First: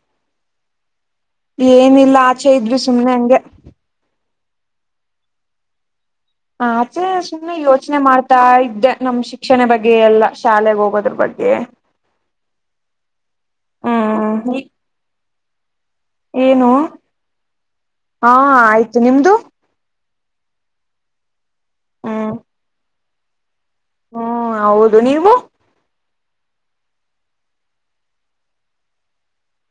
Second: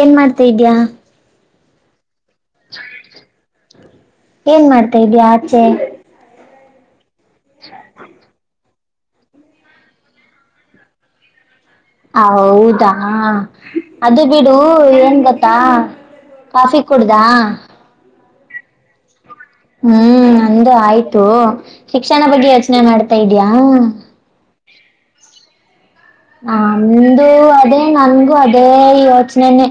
ಏನ್ ಮಾಡ್ತಾ ಇದ್ಯಾ. ಏನಿಲ್ಲ ಆಚೆ ಇದ್ವಿ ಸುಮ್ನೆ ಹಂಗೆ. ಏನ್ ಮಾಡ್ತಾ ಇದ್ಯ ಆಚೆ. ಆಚೆ ಸುಮ್ನೆ ಯೋಚ್ನೆ ಮಾಡ್ತಾ ಇ ದ್ದೆ ನಮ್ ಶಿಕ್ಷಣ ಬಗ್ಗೆ ಎಲ್ಲ ಶಾಲೆಗ್ ಹೋಗೋದ್ರು ಬಗ್ಗೆ. ಹೌದಾ ಅದು ಹ್ಮ್ ಬಿಡು ಏನ್ ಗೊತ್ತಾ. ಏನು ಕಾಫಿ ಕೂಡ್ದ ಹಾ ಆಯ್ತು ನಿಮ್ದು. ಹ್ಮ್ ನಂದು ಆಯ್ತು ಶಿಕ್ಷಣ ಹ್ಮ್ ಬಗ್ಗೆ ಯೋಚನೆ ಮಾಡ್ತಾ ಇದ್ಯಾಾ. ಹ್ಮ್ ಹೌದು ನೀವು. ನಮ್ದು ಅದೇ ನನ್ಗು ಅದೇ ಯೋಚ್ನೆನೆನೆ.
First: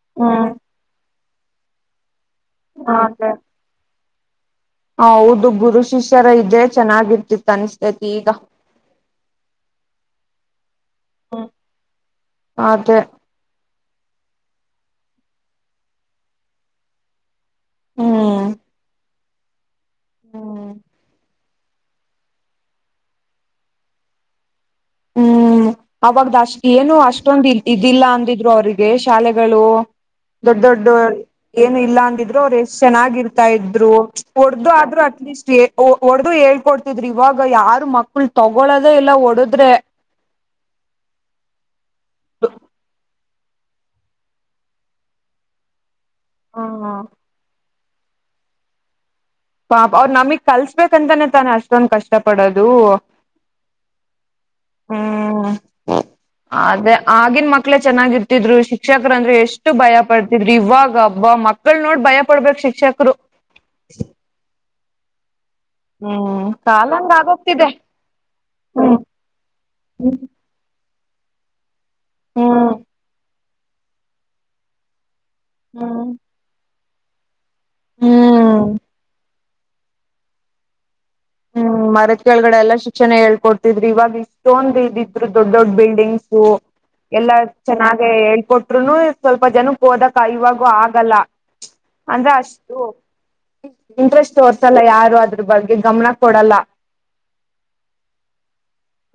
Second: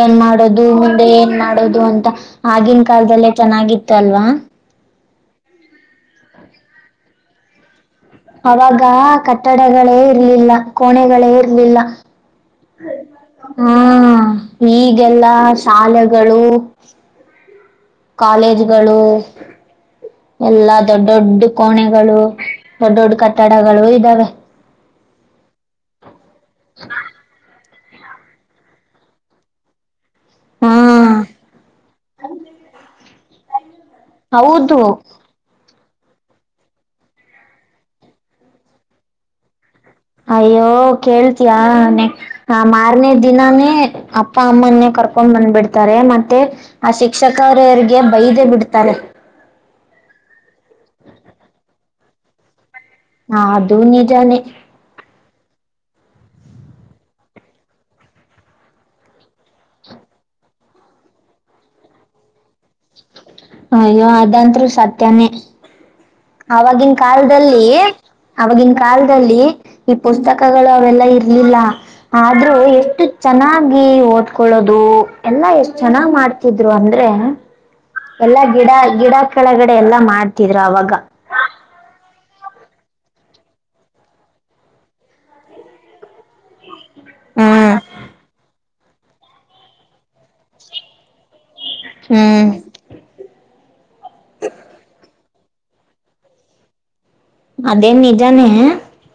ಏನ್ ಹ್ಮ್ ಮಾಡೋದು ಮುಂದೆ ಏನ್ ಮಾಡೋದು ಅಂತ ಆಗಿನ್ ಅದೇ ಕಾಲದಲ್ಲೇ ಚೆನ್ನಾಗಿತ್ ತ್ ಅಲ್ವಾ. ಹೌದು ಗುರು ಶಿಷ್ಯರು ಇದ್ರೆ ಚೆನ್ನಾಗಿರ್ತಿತ್ತು ಅನ್ ಅವಾಗ ಕಟ್ಟಡಗಳೇ ಇರ್ಲಿಲ್ಲ. ಕೋಣೆಗಳೇ ಇರ್ಲಿಲ್ಲ ಅದೇ ಹ್ಮ ಹ್ಮ್ ಈಗೆಲ್ಲಾ ಶಾಲೆಗಳು. ಹ್ಮ್ ಕಾಲೇಜ್ಗಳು. ಹ್ಮ್ ಎಲ್ಲಾ ದೊಡ್ ದೊಡ್ಡು ಕೋಣೆಗಳು ದೊಡ್ ದೊಡ್ ಕಟ್ಟಡಗಳು ಇದ್ದಾವೆ. ಹ್ಮ್ ಅವಾಗ್ದ ಅಷ್ಟ್ ಏನು ಅಷ್ಟೊಂದು ಇದಿಲ್ಲ ಅಂದಿದ್ರು ಅವ್ರಿಗೆ ಶಾಲೆಗಳು. ದೊಡ್ ದೊಡ್ಡ ಏನು ಇಲ್ಲ ಅಂದಿದ್ರು ಅವರ್ ಎಷ್ಟ್ ಚೆನ್ನಾಗಿರ್ತಾ ಇದ್ರು ಹೊಡ್ದ ಹೌದು ಆದ್ರು [inaudible] ಒಡ್ದು ಹೇಳ್ಕೊಡ್ತಿದ್ರಿ ಇವಾಗ ಯಾರು ಮಕ್ಳ ತಗೊಳದೆ ಇಲ್ಲ ಒಡುದ್ರೆ. ಅಯ್ಯೋ ಕೇಳ್ತ್ಯ ನೆ ಅ ಮಾರ್ನೆೇ ದಿನಾನೇ ಅಪ್ಪ ಅಮ್ಮನ್ನೇ ಕರ್ಕೊಂಡ್ ಬಂದ್ಬಿಡ್ತಾರೆ ಮತ್ತೆ ಆ ಶಿಕ್ಷಕರು ಎರ ಬೈರೆ ಬಿಡ್ತಾರೆ. ಹಾ ಅವ್ರು ನಮಿಗ್ ಕಲ್ಸ್ಬೇಕಂತಾನೇ ತಾನೆ ಅಷ್ಟೊಂದ್ ಕಷ್ಟ ಪಡೋದು. ಅದು ನಿಜಾನೆ. [inaudible] ಅದೆ ಆಗನ್ ಮಕ್ಳೇ ಚೆನ್ನಾಗಿ ಇರ್ತಿದ್ರು ಶಿಕ್ಷಕರ ಅಂದ್ರೆ ಎಷ್ಟು ಭಯ ಪಡ್ತಿದ್ರು ಇವಾಗ ಹಬ್ಬ ಮಕ್ಕಳ ನೋಡ್ ಭಯ ಪಡ್ಬೇಕಕ್ ಶಿಕ್ಷಕರು ಅಯ್ಯೋ ಅದಂತರು ಸತ್ಯನೇ ಹ್ಮ್ ಆವಾಗಿನ ಕಾಲಂಗ ಕಾಲದಲ್ಲಿ ಆಗೋಗ್ತಿದೆ ಆವಾಗಿನ ಹ್ಮ್ ಕಾಲದಲ್ಲಿ ಈ ಹ್ಮ್ ಪುಸ್ತಕಗಳ ಅವೆಲ್ಲ ಇರ್ಲಿಲ್ಲ ಆದ್ರೂ ಎಷ್ಟು ಚೆನ್ನಾಗಿ ಓದ್ಕೊಳ್ಳೋದು ಎಲ್ಲಾ ಎಷ್ಟ್ ಚೆನ್ನಾಗ್ ಹ್ಮ್ ಮಾಡ್ತಿದ್ರು ಅಂದ್ರೆ ಎಲ್ಲಾ ಹ್ಮ್ ಗಿಡ ಗಿಡ ಕೆಳಗಡೆ ಎಲ್ಲಾ ಮಾಡ್ತಿದ್ರು ಅವಾಗ ಮರತ್ ಕೆಳಗಡೆ ಎಲ್ಲಾ ಶಿಕ್ಷಣ ಹೇಳ್ಕೊಡ್ತಿದ್ರಿ ಇವಾಗ ಇಷ್ಟ್ಟೋನ್ ಇದ ಇದ್ರು ದೊಡ್ ದೊಡ್ ಬಿಲ್ಡಿಂಗ್ಸ ಎಲ್ಲಾ ಹ್ಮ್ ಚೆನ್ನಾಗ ಹೇಳ್ಕೊಟ್ರುನು ಸ್ವಲ್ಪ ಜನಕ್ಕೆ ಓದಕ್ ಇವಾಗೂ ಆಗಲ್ಲ ಅಂದ್ರೆ ಹ್ಮ್ ಅಷ್ಟು ಇಂಟ್ರೆಸ್ಟ್ ತೋರ್ಸಲ್ಲ ಯಾರು ಅದ್ರ ಬಗ್ಗೆ ಗಮನ ಕೊಡಲ್ಲ ಅದೇನ್ ನಿಜಾನೇ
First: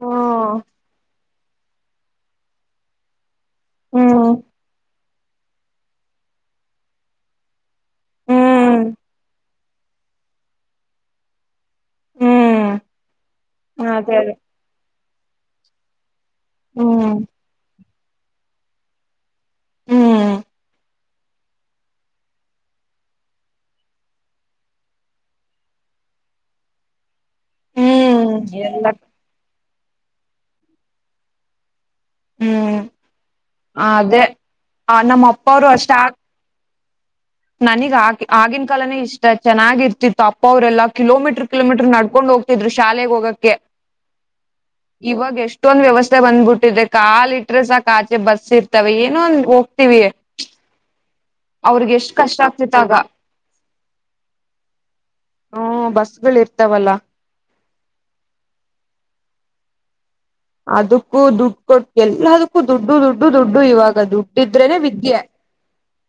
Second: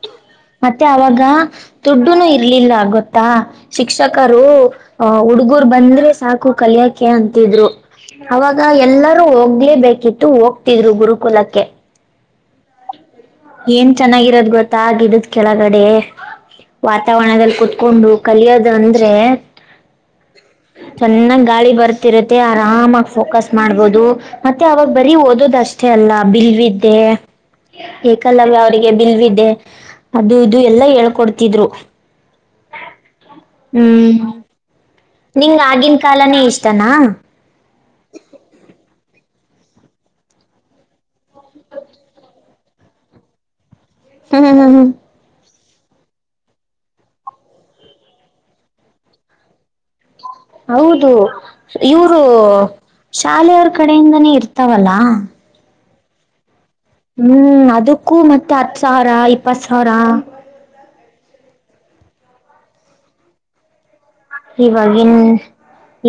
ಹ್ಮ್ ಮತ್ತೆ ಅವಾಗ ದುಡ್ಡುನು ಇರ್ಲಿಲ್ಲ ಗೊತ್ತಾ ಹ್ಮ್ ಶಿಕ್ಷಕರು ಆ ಹುಡ್ಗೂರ್ ಬಂದ್ರೆ ಸಾಕು ಕಲಿಯಕೆ ಅಂತಿದ್ರು ಅವಾಗ ಹ್ಮ್ ಎಲ್ಲರೂ ಹೋಗ ಹೊಗಲೇ ಬೇಕಿತ್ತು ಹೋಗ್ತಿದ್ರು ಗುರುಕುಲಕ್ಕೆ ಹ್ಮ್ ಏನ್ ಅದೇ ಅದೇ ಚೆನ್ನಾಗಿರೋದ್ ಗೊತ್ತ ಗಿಡದ ಕೆಳಗಡೆ ಹ್ಮ್ ವಾತಾವರಣದಲ್ಲಿ ಕುತ್ಕೊಂಡು ಕಲಿಯೋದ ಅಂದ್ರೆ ಹ್ಮ್ ಚೆನ್ನಾಗ್ ಗಾಳಿ ಬರ್ತಿರುತ್ತೆ ಆರಾಮಾಗಿ ಫೋಕಸ್ ಮಾಡ್ಬೋದು ಮತ್ತೆ ಅವಾಗ ಬರೀ ಓದೋದ್ ಅಷ್ಟೇ ಅಲ್ಲ ಬಿಲ್ವಿದ್ದೆ ಹ್ಮ್ ಏಕಲವ್ಯ ಎಲ್ಲ ಅವರಿಗೆ ಬಿಲ್ವದೆ ಅದು ಇದು ಎಲ್ಲ ಹೇಳ್ಕೊಡ್ತಿದ್ರು ಹ್ಮ್ ಹ್ಮ್ ಅದೇ ಆ ನಮ್ಮ ಅಪ್ಪ ನಿಂಗ ಅವರು ಆಗಿನ ಅಷ್ಟ ಕಾಲನೇ ಇಷ್ಟನಾ ನನಗ್ ಆ ಆಗಿನ ಕಾಲನೇ ಇಷ್ಟ ಚೆನ್ನಾಗಿರ್ತಿತ್ತು ಅಪ್ಪ ಅವ್ರರೆಲ್ಲ ಕಿಲೋಮೀಟ್ರರ್ ಕಿಲೋಮೀಟರ್ ನಡ್ಕೊಂಡ್ ಹೋಗ್ ಇದ್ರು ಶಾಲೆಗೆ ಹೋಗೋಕ್ಕೆ ಹಾ ಹಾ ಹಾ ಇತ್ತೊಂದ್ ವ್ಯವಸ್ಥೆ ಬಂದ್ಬಿಟ್ಟಿದೆ ಕಾಾಲಿ ಇಟ್ರೆ ಸಾಕ್ ಆಚೆ ಬಸ್ ಇರ್ತಾವ ಏನೋ ಒಂದ ಹೋಗ್ತಿವಿ ಹೌದು ಅವ್ರಿಗೆ ಎಷ್ಟ್ ಇವರು ಕಷ್ಟ ಆಗ್ತಿತ್ತಾಗ ಶಾಲೆಯವ್ರ ಕಡೆಯಿಂದನೇ ಇರ್ತಾವಲ್ಲಾ ಹ್ಮ ಬಸ್ಗಳು ಇರ್ತಾವಲ್ಲ ಹ್ಮ್ ಅದಕ್ಕೂ ಮತ್ತೆ ಹತ್ ಸಾವಿರ ಇಪ್ಪತ್ ಸಾವಿರ ಅದಕ್ಕೂ ದುಡ್ಡು ಕೊಟ್ಟು ಎಲ್ಲದಕ್ಕೂ ದುಡ್ಡು ದುಡ್ಡು ದುಡ್ಡು ಇವಾಗ ಅದು ಇವಾಗಿವಾಗಿನ್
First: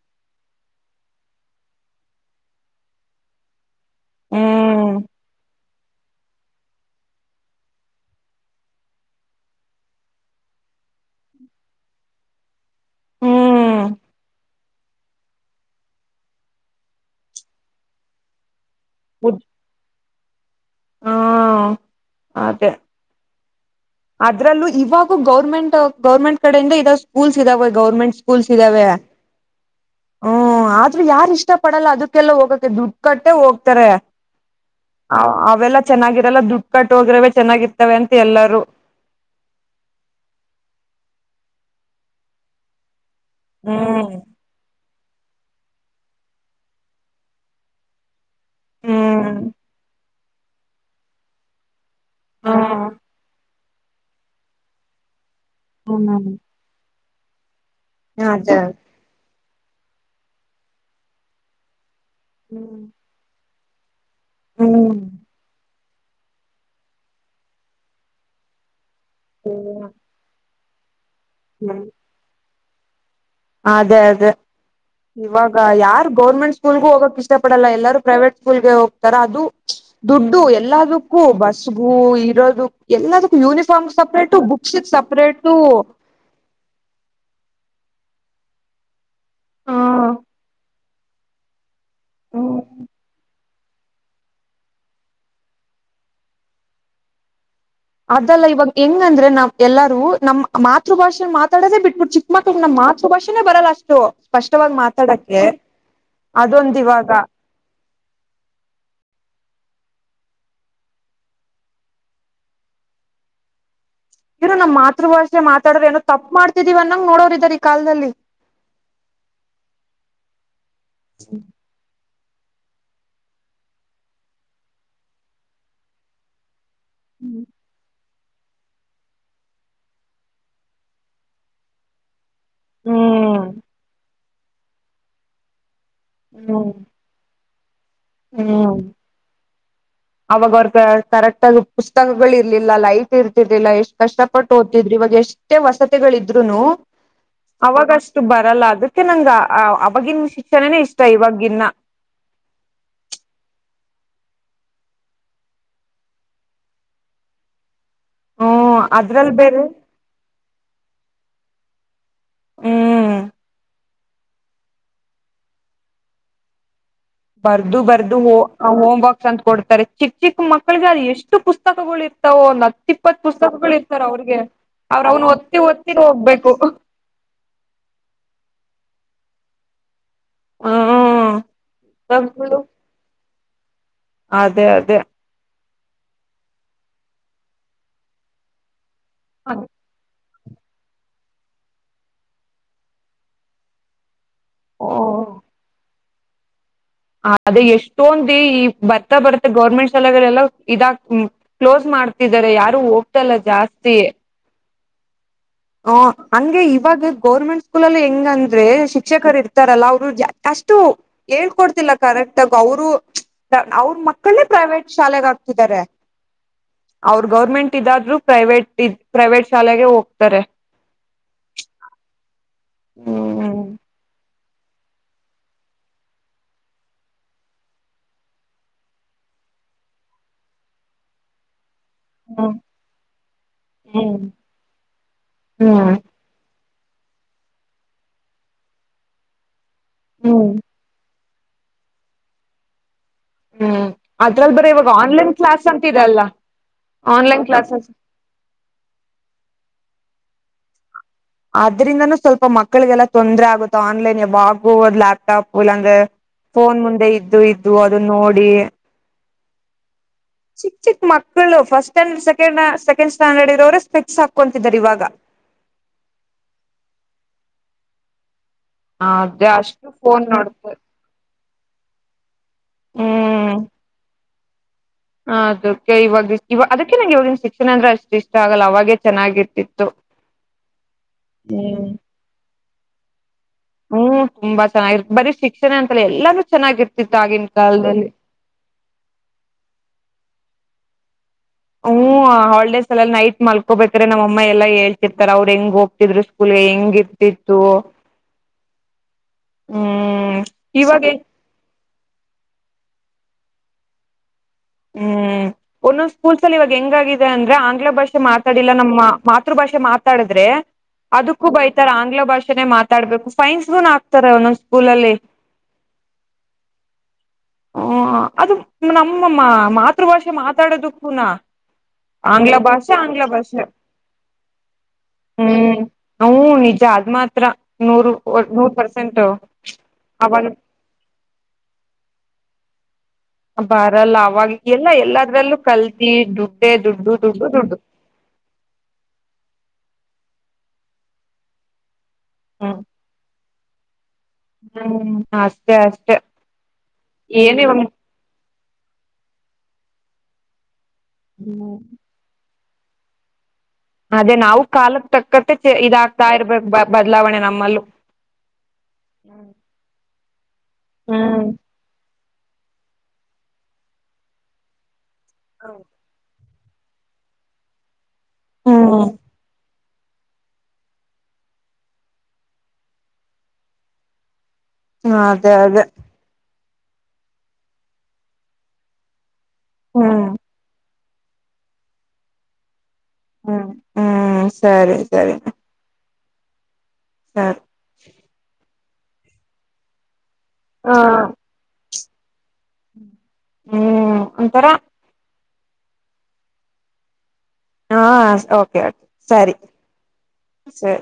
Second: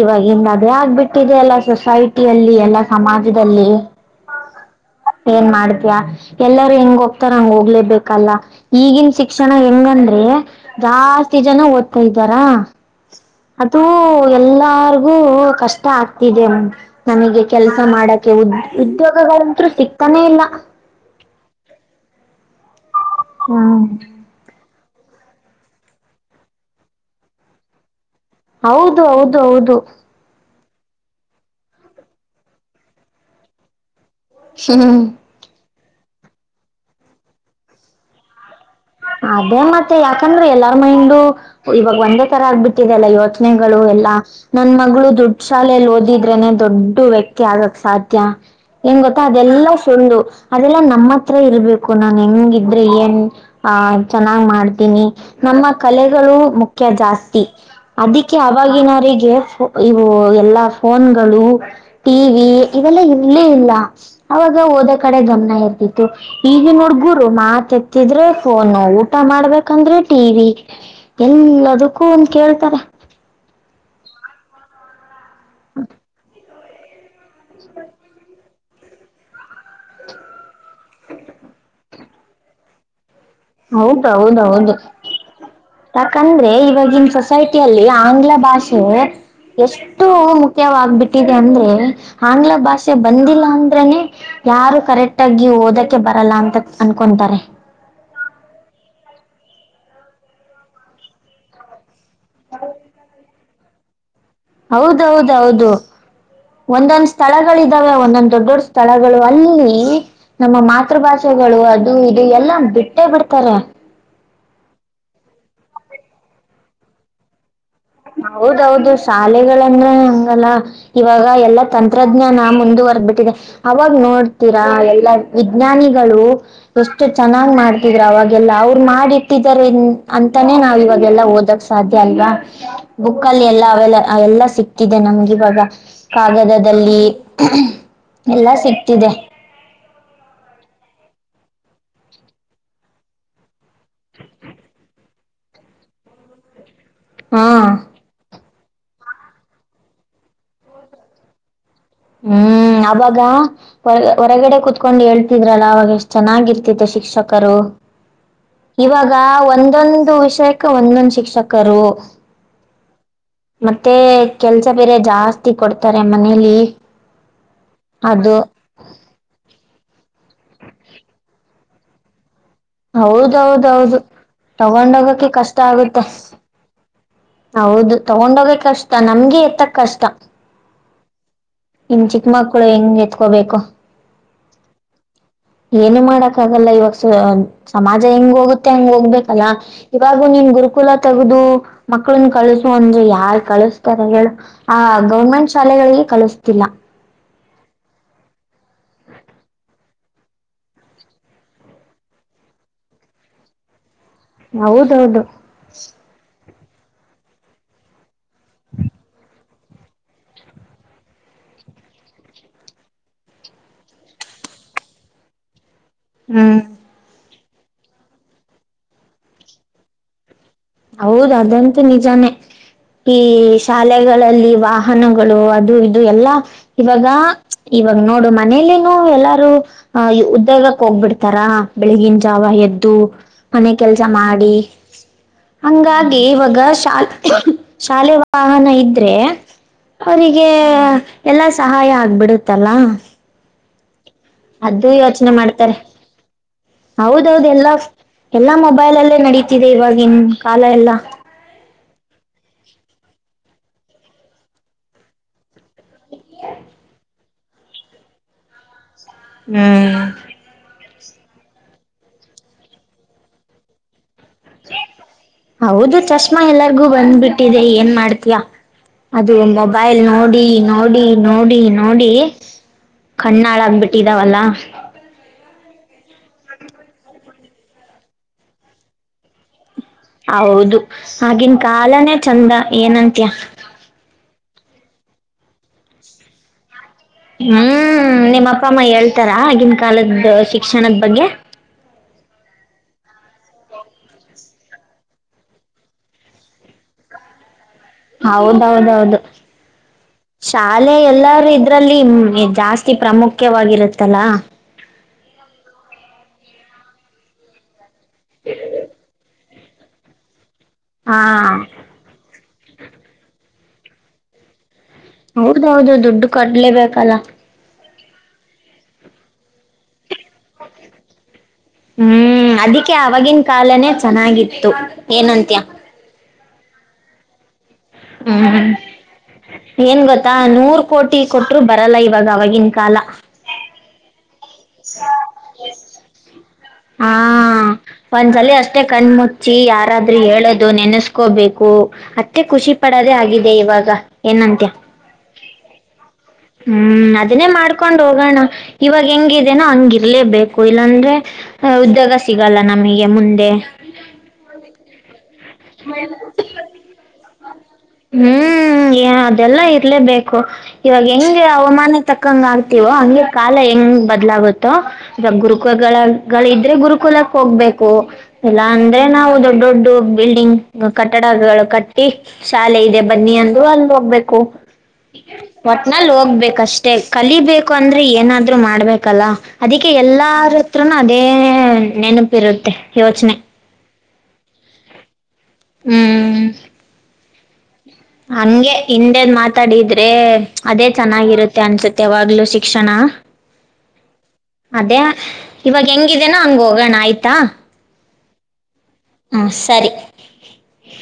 ಇವಾಗಿನ್ ಅದೇ ಆಗ್ಬಿಟ್ಟಿದೆ ಅಲ್ಲ ಸೊಸೈಟಿಯಲ್ಲಿ ಎಲ್ಲ ಸಮಾಜದಲ್ಲಿ ಹ್ಮ್ ಏನ್ ಮಾಡ ಎಲ್ಲಾರೂ ಹೆಂಗ ಹೋಗ್ತಾರ ಹಂಗ ಹೋಗ್ಲೇಬೇಕಲ್ಲ ಈಗಿನ ಶಿಕ್ಷಣ ಹೆಂಗಂದ್ರೆ ಜಾಸ್ತಿ ಜನ ಓದ್ತಾ ಇದ್ದಾರಾ ಹ್ಮ್ ಅದುೂ ಎಲ್ಲಾ ಗ ಕಷ್ಟ ಆಗ್ತಿದೆ ನಮಗೆ ಕೆಲ್ಸ ಮಾಡಕ ಉದ್ದ ಉದ್ ಉದ್ಯೋಗಗಳಂತೂ ಸಿಗ್ತಾನೇ ಇಲ್ಲ ಮತ್ತೆ ಹ್ಮ್ ಅದ್ರಲ್ಲೂ ಇವಾಗ ಗೌರ್ಮೆಂಟ್ ಗೌರ್ಮೆಂಟ್ ಕಡಿಂದ ಇದಾವ ಸ್ಕೂಲ್ಸ್ ಇದಾವೆ ಗೌರ್ಮೆಂಟ್ಸ್ ಸ್ಕೂಲ್ಸ್ ಇದಾವೆ ಹೌದು ಹೌದು ಹೌದು ಹ್ಮ ಆದ್ರೂ ಯಾರ್ ಇಷ್ಟ ಪಡಲ್ಲ ಅದಕ್ಕೆಲ್ಲ ಹೋಗಕೆ ದುಡ್ಡು ಕಟ್ಟೆ ಹೋಗ್ತಾರೆ ಹ್ಮ್ ಅವೆಲ್ಲಾ ಚೆನ್ನಾಗಿರಲ್ಲ ದುಡ್ಡು ಕಟ್ಟ ಹೋಗ್ರವೇ ಚೆನ್ನಾಗಿರ್ತವೆ ಅಂತ ಎಲ್ಲಾರೂ ಅದೇ ಮತ್ತೆ ಯಾಕಂದ್ರೆ ಎಲ್ಲಾರ ಮೈಂಡ ಇವಾಗ ಒಂದೇ ತರ ಆಗ್ಬಿಟ್ಟಿದೆಲ್ಲ ಇವತ್ತು ಯೋಚನೆಗಳು ಎಲ್ಲಾ ಹ್ಮ್ ನ ನನ್ ಮಗಳು ದೊಡ್ಡ ಶಾಲೆಯಲ್ಲಿ ಓದಿದ್ರೇನೆ ದೊಡ್ಡು ವ್ಯಕ್ತಿ ಆಗಕ್ ಸಾಧ್ಯ ಹೆಂಗ್ ಗೊತ್ತಾ ಹ್ಮ್ ಅದೆಲ್ಲ ಸುಳ್ಳು ಅದೆಲ್ಲಾ ನಮ್ಮ ಹತ್ರ ಇರ್ಬೇಕು ಕು ನಾನ್ ಹೆಂಗಿದ್ರೆ ಏನ್ ಅ ಚೆನ್ನಾಗ್ ಮಾಡ್ತೀನಿ ನಮ್ಮ ಹ್ಮ್ ಕಲೆಗಳು ಮುಖ್ಯ ಜಾಸ್ತಿ ಅದಕ್ಕೆ ಅದೇ ಅವಾಗಿನವರಿಗೆ ಇವು ಎಲ್ಲಾ ಫೋನ್ಗಳು ಟಿವ ವಿ ಇವೆಲ್ಲ ಇರ್ಲೇ ಇಲ್ಲ ಅವಾಗ ಓದೋ ಹ್ಮ್ ಕಡೆ ಗಮನ ಇರ್ತಿತ್ತು ಈಗ ನುಡ್ಗುರು ಮಾತ್ ಎತ್ತಿದ್ರೆ ಫೋನ್ ನೋವು ಊಟ ಮಾಡ್ಬೇಕಂದ್ರೆ ಟಿ ವಿ ಎಲ್ಲದಕ್ಕೂ ಒಂದು ಕೇಳ್ತಾರೆ ಅದೇ ಅದೇ ಇವಾಗ ಯಾರ್ ಗೌರ್ಮೆಂಟ್ ಸ್ಕೂಲ್ಗು ಹೋಗಕ್ ಇಷ್ಟಪಡಲ್ಲ ಎಲ್ಲರೂ ಪ್ರೈವೇಟ್ ಸ್ಕೂಲ್ಗೆ ಹೋಗ್ತಾರ ಅದು ದುಡ್ಡು ಎಲ್ಲದಕ್ಕೂ ಬಸ್ಗು ಇರೋದು ಎಲ್ಲದಕ್ಕೂ ಯೂನಿಫಾರ್ಮ್ ಹೌದ ಹೌದ ಸಪ್ರೇಟು ಹೌದು ಬುಕ್ಸಿಗೆ ಸಪ್ರೇಟು ಯಾಕಂದ್ರೆ ಇವಾಗಿನ್ ಸೊಸೈಟಿ ಲ್ಲಿ ಆಂಗ್ಲ ಭಾಷೆ ಎಷ್ಟು ಮುಖ್ಯವಾಗಬಿಟ್ಟಿದೆ ಅಂದ್ರೆ ಆಂಗ್ಲ ಹ್ಮ್ ಭಾಷೆ ಬಂದಿಲ್ಲ ಅಂತ ಆದ್ರ ಯಾರು ಕರೆಕ್ಟ್ ಆಗಿ ಓದಕ್ಕೆ ಬರಲ್ಲ ಅಂತ ಅನ್ಕೊಂತಾರೆ ಅದೆಲ್ಲ ಇವಾಗ ಹೆಂಗ ಅಂದ್ರೆ ನಾವ್ ಎಲ್ಲಾರೂ ನಮ್ಮ್ ಮಾತೃ ಭಾಷೆಲ್ ಮಾತಾಡದೆೇ ಬಿಟ್ಬಿಟ್ಟ ಚಿಕ್ಕ ಮಕ್ಳ ನಮ್ಮ ಮಾತೃಭಾಷೆನೇ ಬರಲ್ಲ ಅಷ್ಟು ಸ್ಪಷ್ಟವಾಗಿ ಮಾತಾಡಕ್ಕೆ ಹೌದೌದೌದು ಅದೊಂದ ಒಂದೊಂದ್ ಇವಾಗ ಸ್ಥಳಗಳಿದಾವೆ ಒಂದೊಂದ್ ದೊಡ್ಡ ದೊಡ್ ಸ್ಥಳಗಳು ಅಲ್ಲಿ ನಮ್ಮ ಮಾತೃಭಾಷೆಗಳು ಅದು ಇದು ಎಲ್ಲಾ ಬಿಟ್ಟೇ ಬಿಡ್ತಾರೆ ಇರೋ ನಮ್ಮ್ ಮಾತೃ ಭಾಷೆ ಮಾತಾಡ್ರ ಏನೋ ತಪ್ಪ ಮಾಡತಿದೀವ ಅನ್ನಂಗ ನೋಡೋರ್ ಇದಗ ಹೌದೌದು ಶಾಲೆಗಳಂದ್ರೆ ಹಂಗಲ್ಲ ಇವಾಗ ಎಲ್ಲಾ ತಂ ತಂತ್ರಜ್ಞಾನ ಮುಂದುವರ್ದ್ಬಿಟ್ಟಿದೆ ಅವಾಗ ನೋಡ್ತೀರಾ ಎಲ್ಲ ವಿಜ್ಞಾನಿಗಳು ಎಷ್ಟು ಚೆನ್ನಾಗ್ ಮಾಡ್ತಿದ್ರು ಅವಾಗ ಎಲ್ಲ ಅವ್ರು ಮಾಡಿಟ್ಟಿದ್ದಾರೆ ಅಂತಾನೇ ನಾವ್ ಇವಾಗೆಲ್ಲ ಓದಕ್ ಸಾಧ್ಯ ಅಲ್ವಾ ಹ್ಮ್ ಬುಕ್ಲ್ಲಿ ಎಲ್ಲ ಅವೆಲ್ಲ ಎಲ್ಲ ಸಿಕ್ತಿದೆ ನಮ್ಗೆ ಇವಾಗ ಹ್ಮ್ ಕಾಗದದಲ್ಲಿ ಎಲ್ಲ ಹ್ಮ್ ಸಿಗ್ತಿದೆ ಅವಾಗ ಅವ್ರ ಕರೆಕ್ಟ್ ಆಗ ಪುಸ್ತಕಗಳಗಳು ಇರ್ಲಿಲ್ಲ ಲೈಫ್ ಇರ್ತರ್ಲಿಲ್ಲ ಎಷ್ಟ್ ಕಷ್ಟಪಟ್ಟು ಓದ್ತಿದ್ರಿ ಇವಾಗ ಎಷ್ಟೇ ವಸತಿಗಳಿದ್ರುನು ಹಾ ಅವಾಗಷ್ಟು ಬರಲ್ಲ ಅ ಮೆ ನಂಗ ಅವವಾಗಿನ ಶಿಕ್ಷಣನೇ ಇಷ್ಟ ಇವಾಗಿವಾಗಿನ ಹ್ಮ್ ಹ್ಮ ಅವಾಗ ಹೊರ ಹೊರಗಡೆ ಕುೂತ್ಕೊಂಡ್ ಹೇಳ್ತಿದ್ರಲ್ಲ ಅವಾಗ ಎಷ್ಟ್ ಚೆನ್ನಾಗಿರ್ತಿತ್ತು ಶಿಕ್ಷಕರು ಹ್ಮ್ ಇವಾಗ ಅದ್ರಲ್ಲಿ ಬೇರೆ ಒಂದೊಂದು ವಿಷಯಕ್ಕೆ ಒಂದೊಂದು ಶಿಕ್ಷಕರು ಹ್ಮ್ ಮತ್ತೆ ಕೆಲ್ಸ ಬೇರೆ ಜಾಸ್ತಿ ಕೊಡ್ತಾರೆ ಮನೇಲಿ ಬರ್ದು ಬರ್ದು ಅದು ಹ ಹೋಮ್ ವರ್ಕ್ಸ್ ಅಂತ ಕೊಡ್ತಾರೆ ಚಿಕ್ಕ ಚಿಕ್ಕ ಮಕ್ಳಿಗೆ ಅದು ಎಷ್ಟು ಪುಸ್ತಕಗಳು ಇರ್ತ್ತ ಒಂದ್ ಹತ್ತ ಇಪ್ಪತ್ತು ಹೌದೌದೌದು ಪುಸ್ತಕಗಳಿರ್ತಾರೆ ಅವ್ರಿಗೆ ಅವ್ರ ತಗೊಂಡೋಗಕ್ಕೆ ಅವನು ಕಷ್ಟ ಒತ್ತಿ ಒತ್ತಿ ಆಗುತ್ತೆ ಹೋಗ್ಬೇಕು ಹೌದು ತಗೊಂಡೋಗೆ ಕಷ್ಟ ನಮ್ಗೆ ಎತ್ತಕ್ ಕಷ್ಟ ಹ್ಮ್ ಇನ್ ಚಿಕ್ಕ ಮಕ್ಳು ಹೆಂಗ್ಗೆ ಎತ್ಕೋಬೇಕು ಅದೇ ಅದೇ ಏನು ಮಾಡಕ್ ಆಗಲ್ಲ ಇವಾಗ ಸಮಾಜ ಹೆಂಗ್ ಹೋಗುತ್ತೆ ಹಂಗ್ ಹೋಗ್ಬೇಕಲ್ಲ ಇವಾಗ ಹಾಗು ನೀನ್ ಗುರುಕುಲ ತಗದು ಮಕ್ಳನ್ನ ಕಳಸ ಅಂದ್ರೆ ಯಾರ್ ಕಳಿಸತಾರ ಹೇಳ ಆ ಓ ಗೌರ್ಮೆಂಟ್ ಶಾಲೆಗಳಿಗೆ ಕಲಿಸ್ತಿಲ್ಲ ಅದೇ ಎಷ್ಟೊಂದು ಈ ಬರ್ತಾ ಬರ್ತ್ತ ಗೌರ್ಮೆಂಟ್ ಶಾಲೆಗಳೆಲ್ಲ ಇದಾಗ ಕ್ಲೋಸ್ ಮಾಡ್ತಿ ಯಾರು ಹೋಗ್ತಲ್ಲ ಜಾಸ್ತಿ ಹೌದೌದು ಹಓ ಅ ಇವಾಗ ಗೌರ್ಮೆಂಟ್ ಸ್ಕೂಲ್ ಅಲ್ಲಿ ಹೆಂಗ ಅಂದ್ರೆ ಶಿಕ್ಷಕರು ಇರ್ತಾರಲ್ಲ ಅವ್ರು ಅಷ್ಟು ಹ ಕೊಡ್ತಿಲ್ಲ ಕರೆಕ್ಟ್ ಆಗ ಅವರು ಅವ್ರ ಮಕ್ಕಳೇ ಪ್ರೈವೇಟ್ ಶಾಲೆೆಗೆ ಆಗ್ತಿದ್ದಾರೆ ಹ್ಮ ಗೌರ್ಮೆಂಟ್ ಇದಾದ್ರರು ಪ್ರೈವೇಟ್ ಇದ ಪ್ರೈವೇಟ್ ಶಾಲೆಗೆ ಹೋಗ್ತಾರೆ ಹೌದ ಅದಂತೂ ನಿಜಾನೇ ಈ ಹ್ಮ್ ಶಾಲೆಗಳಲ್ಲಿ ವಾಹನಗಳು ಅದು ಇದು ಎಲ್ಲಾ ಇವಾಗ ಇವಾಗ ನೋಡು ಮನೇಲನು ಎಲ್ಲಾರು ಆ ಉದ್ಯೋಗಕ್ಕೆ ಹೋಗ್ಬಿಡ್ತಾರ ಬೆಳಗಿನ ಜಾವ ಹ್ಮ್ ಎದ್ದು ಮನೆ ಕೆಲ್ಸ ಹ್ಮ್ ಮಾಡಿ ಹ್ಮ್ ಹಂಗಾಗಿ ಇವ ಗಾ ಶಾಲೆ ವಾಹನ ಇದ್ರೆ ಅವಿಗೆ ಹ್ಮ್ ಎಲ್ಲಾ ಸಹಾಯ ಆಗ್ಬಿಡತ್ತಲ್ಲಾ ಹ್ಮ್ ಅದ್ರಲ್ ಬರ ಇವಾಗ ಆನ್ಲೈನ್ ಕ್ಲಾಸ್ ಮಾಡ್ತಾರೆ ಅಂತ ಇದೆಲ್ಲ ಹೌದೌದು ಎಲ್ಲಾ ಎಲ್ಲಾ ಮೊಬೈಲ್ ಅಲ್ಲೇ ನಡತಿದೆ ಇವವಾಗಿನ್ ಕಾಲ ಎಲ್ಲಾ ಅದರಿಂದನೂ ಸ್ವಲ್ಪ ಮಕ್ಕಳಿಗೆಲ್ಲ ತೊಂದರೆ ಆಗುತ್ತೆ ಆನ್ಲೈನ್ ಯಾವಾಗು ಲ್ಯಾಪ ್ಟಾಪ್ ಉಲ್ಲಾಂದ್ರೆ ಫೋನ್ ಮುಂದೆ ಇದ್ದು ಇದ್ದು ಅದನ್ನ ನೋಡಿ ಹ್ಮ್ ಚಿಕ್ ಚಿಕ್ ಮಕ್ಕಳು first standard second second standard ಇರೋರೆ ಸ್ಕ್ಸ್ ಹ ಹೌದು ಚಷ್ಮಾ ಎಲ್ಲರಿಗೂ ಬಂದ್ಬಿಟ್ಟಿದೆ ಏನ್ ಮಾಡ್ತೀಯಾ ಅದು ಅದೇ ಅಷ್ಟು ಮೊಬೈಲ್ ಫೋನ್ ನೋಡಿ ನೋಡ್ತಾರೆ. ನೋಡಿ ನೋಡಿ ನೋಡಿ ನೋಡಿ ಕಣ್ಣಾಳಾಗಬಿಟ್ಟಿದಾವಲ್ಲ ಅದಕ್ಕೆ ಇವಾಗ ಅದಕ್ಕೆ ನಂಗೆ ಇಾವಿನ ಶಿಕ್ಷಣ ಅಂದ್ರೆ ಅಷ್ಟ ಇಷ್ಟ ಆಗಲ್ಲ ಅವಾಗೆ ಚೆನ್ನಾಗಿ ಇರ್ತಿತ್ತು ಹೌದು ಆಗಿನ ಕಾಲನೇ ಚಂದ ಏನಂತ್ಯಾ ಹ್ಮ್ ತುಂಬಾ ಚೆನ್ನಾಗಿರ್ ಬರೀ ಶಿಕ್ಷಣ ಅಂತಲ್ಲ ಎಲ್ಲಾರು ಚೆನ್ನಾಗಿರ್ ಹ್ಮ್ ನಿಮ್ಮ ಅಪ್ಪ ಅಮ್ಮ ಹೇಳ್ತಾರ ಆಗಿನ ಕಾಲದ ಶಿಕ್ಷಣದ ಬಗ್ಗೆ ಹಾಲಿಡೇಸ್ ಎಲ್ಲ ನೈಟ್ ಮಲ್ಕೋಬೇಕಾರೆ ನಮ್ಮ ಅಮ್ಮ ಎಲ್ಲ ಹೇಳ್ತಿರ್ತಾರೆ ಅವ್ರು ಹೆಂಗ್ ಹೋಗ್ತಿದ್ರು ಸ್ಕೂಲ್ಗೆ ಹೆಂಗ್ ಗಿ್ದಿತ್ತು ಹೌದೌದೌದು ಹ್ಮ್ ಶಾಲೆ ಇವಾಗ ಎಲ್ಲಾರ ಇದ್ರ ಇದರಲ್ಲಿ ಜಾಸ್ತಿ ಪ್ರಾಮುಖ್ಯವಾಗಿರುತ್ತಲ್ಲಾ ಹ್ಮ್ ಒಂದೊಂದ್ ಸ್ಕೂಲ್ಸ್ ಅಲ್ಲಿ ಇವಾಗ ಹೆಂಗಾಗಿದೆ ಅಂದ್ರೆ ಆಂಗ್ಲ ಭಾಷೆ ಮಾತಾಡಿಲ್ಲ ನಮ್ಮ್ ಮಾೃ ಭಾಷೆ ಮಾತಾಡಿದ್ರೆ ಹಾ ಅದಕ್ಕೂ ಬೈತಾರೆ ಆಂಗ್ಲ ಭಾಷೆ ನೆ ಮಾತಾಡ್ಬೇಕು ೈನ್ಸ್ ಬನ್ ಹ ಆಕ್ತಾರೆ ಒಂದೊಂದ ಹೌದೌದು ದುಡ್ಡು ಕಡ್ಲೇಬೇಕಲ್ಲ ಹ ಅದು ನಮ್ಮ ಮಾತೃಭಾಷೆ ಮಾತಾಡೋದುನ ಹ್ಮ್ ಅದಕ್ಕೆ ಆವಾಗಿನ್ ಕಾಲನೇ ಚೆನ್ನಾಗಿತ್ತು ಏನಂತಯ ಹ್ಮ್ ಹೂ ನಿಜ ಆದ್ ಮಾತ್ರ ನೂರು ಹ್ಮ್ ನೂರ್ ಪರ್ಸೆಂಟ್ ಏನ್ ಗೊತ್ತಾ ಅವಾಗ ನೂರ್ ಕೋಟಿ ಕೊಟ್ಟರು ಬರಲ್ಲ ಇವಾಗ ಅವವಾಗಿಂತ ಕಾಲ ಬಾರಲ್ಲ ಅವಾಗ ಎಲ್ಲ ಎಲ್ಲದ್ರಲ್ಲೂ ಕಲ್ತಿ ದುಡ್ ಹಾ ಒಂದ್ಸಲ ಅಷ್ಟೇ ಕಣ್ಮುಚ್ಚಿ ಯಾರಾದ್ರೂ ಹೇಳದ್ ದು ನೆನೆಸ್ಕೋಬೇಕು ಅತ್ತೆ ಖುಷಿ ಪಡದೇ ಆಗಿದೆ ಇವಾಗ ಏನಂತ್ಯ ಹ್ಮ ಅಷ್ಟೇ ಅಷ್ಟೇ ಹ್ಮ್ ಅದನ್ನೇ ಏನ್ ಇವಾಗ ಮಾಡ್ಕೊಂಡ್ ಹೋಗೋಣ ಇವಾಗ ಹೆಂಗಿದೇನೋ ಹಂಗ ಇರ್ಲೇಬೇಕು ಇಲ್ಲಾಂದ್ರೆ ಹ್ಮ್ ಉದ್ಯೋಗ ಸಿಗಲ್ಲ ನಮಗೆ ಮುಂದೆ ಅದೇ ನಾವು ಕಾಲಕ್ ತಕ್ಕತ್ತೆ ಇದಾಗ್ತಾ ಇರ್ಬೇಕು ಬದಲಾವ ಹ್ಮ್ ಅದೆಲ್ಲ ಇರ್ಲೇಬೇಕು ಇವಾಗ ಹೆಂಗೆ ಹ್ಮ್ ಅವಮಾನ ತಕ್ಕಂಗ ಆಗ್ತಿವೋ ಹಂಗೆ ಕಾಲ ಹೆಂಗ್ ಬದ್ಲಾಗುತ್ತೋ ಇವಾಗ ಗುರುಕುಗಳ ಗಳಿದ್ರೆ ಗುರುಕುಲಕ್ಕೆ ಹೋಗ್ಬೇಕು ಎಲ್ಲಾ ಅಂದ್ರೆ ಹ್ಮ್ ನಾವು ದೊಡ್ಡ ದೊಡ್ಡ ಬಿಲ್ಡಿಂಗ್ ಕಟ್ಟಡಗಳು ಕಟ್ಟಿ ಶಾಲೆ ಇದೆ ಬನ್ನಿ ಅಂದ ಅಲ್ಲಿ ಹೋಗ್ಬೇಕು ಅದೇ ಅದೇ ಒಟ್ನಾಲ್ಲಿ ಹೋಗ್ಬೇಕಷ್ಟೆ ಕಲಿಬೇಕು ಅಂದ್ರೆ ಏನಾದ್ರು ಮಾಡ್ಬೇಕಲ್ಲ ಅದಕ್ಕೆ ಹ್ಮ್ ಎಲ್ಲಾರತ್ರ ಅದೇ ನೆನಪಿರುತ್ತೆ ಯೋಚನೆ ಹ್ಮ್ ಹ್ಮ್ ಸರಿ ಸರಿ ಹ್ಮ್ ಸ ಹಂಗೆ ಹಿಂದೆದ್ ಮಾತಾಡಿದ್ರೆ ಅದೇ ಹ ಚೆನ್ನಾಗಿರುತ್ತೆ ಅನ್ಸುತ್ತೆ ಯಾವಾಗ್ಲೂ ಸಿ ಕಣ ಹ್ಮ್ ಒಂಥರ ಅದೇ ಇವಾಗ ಹೆಂಗಿದೇನೋ ಹಂಗ ಹೋಗೋಣ ಆಯ್ತಾ ಹಾ ಓಕೆ ಓಕೆ ಹ ಸರಿ ಸರಿ.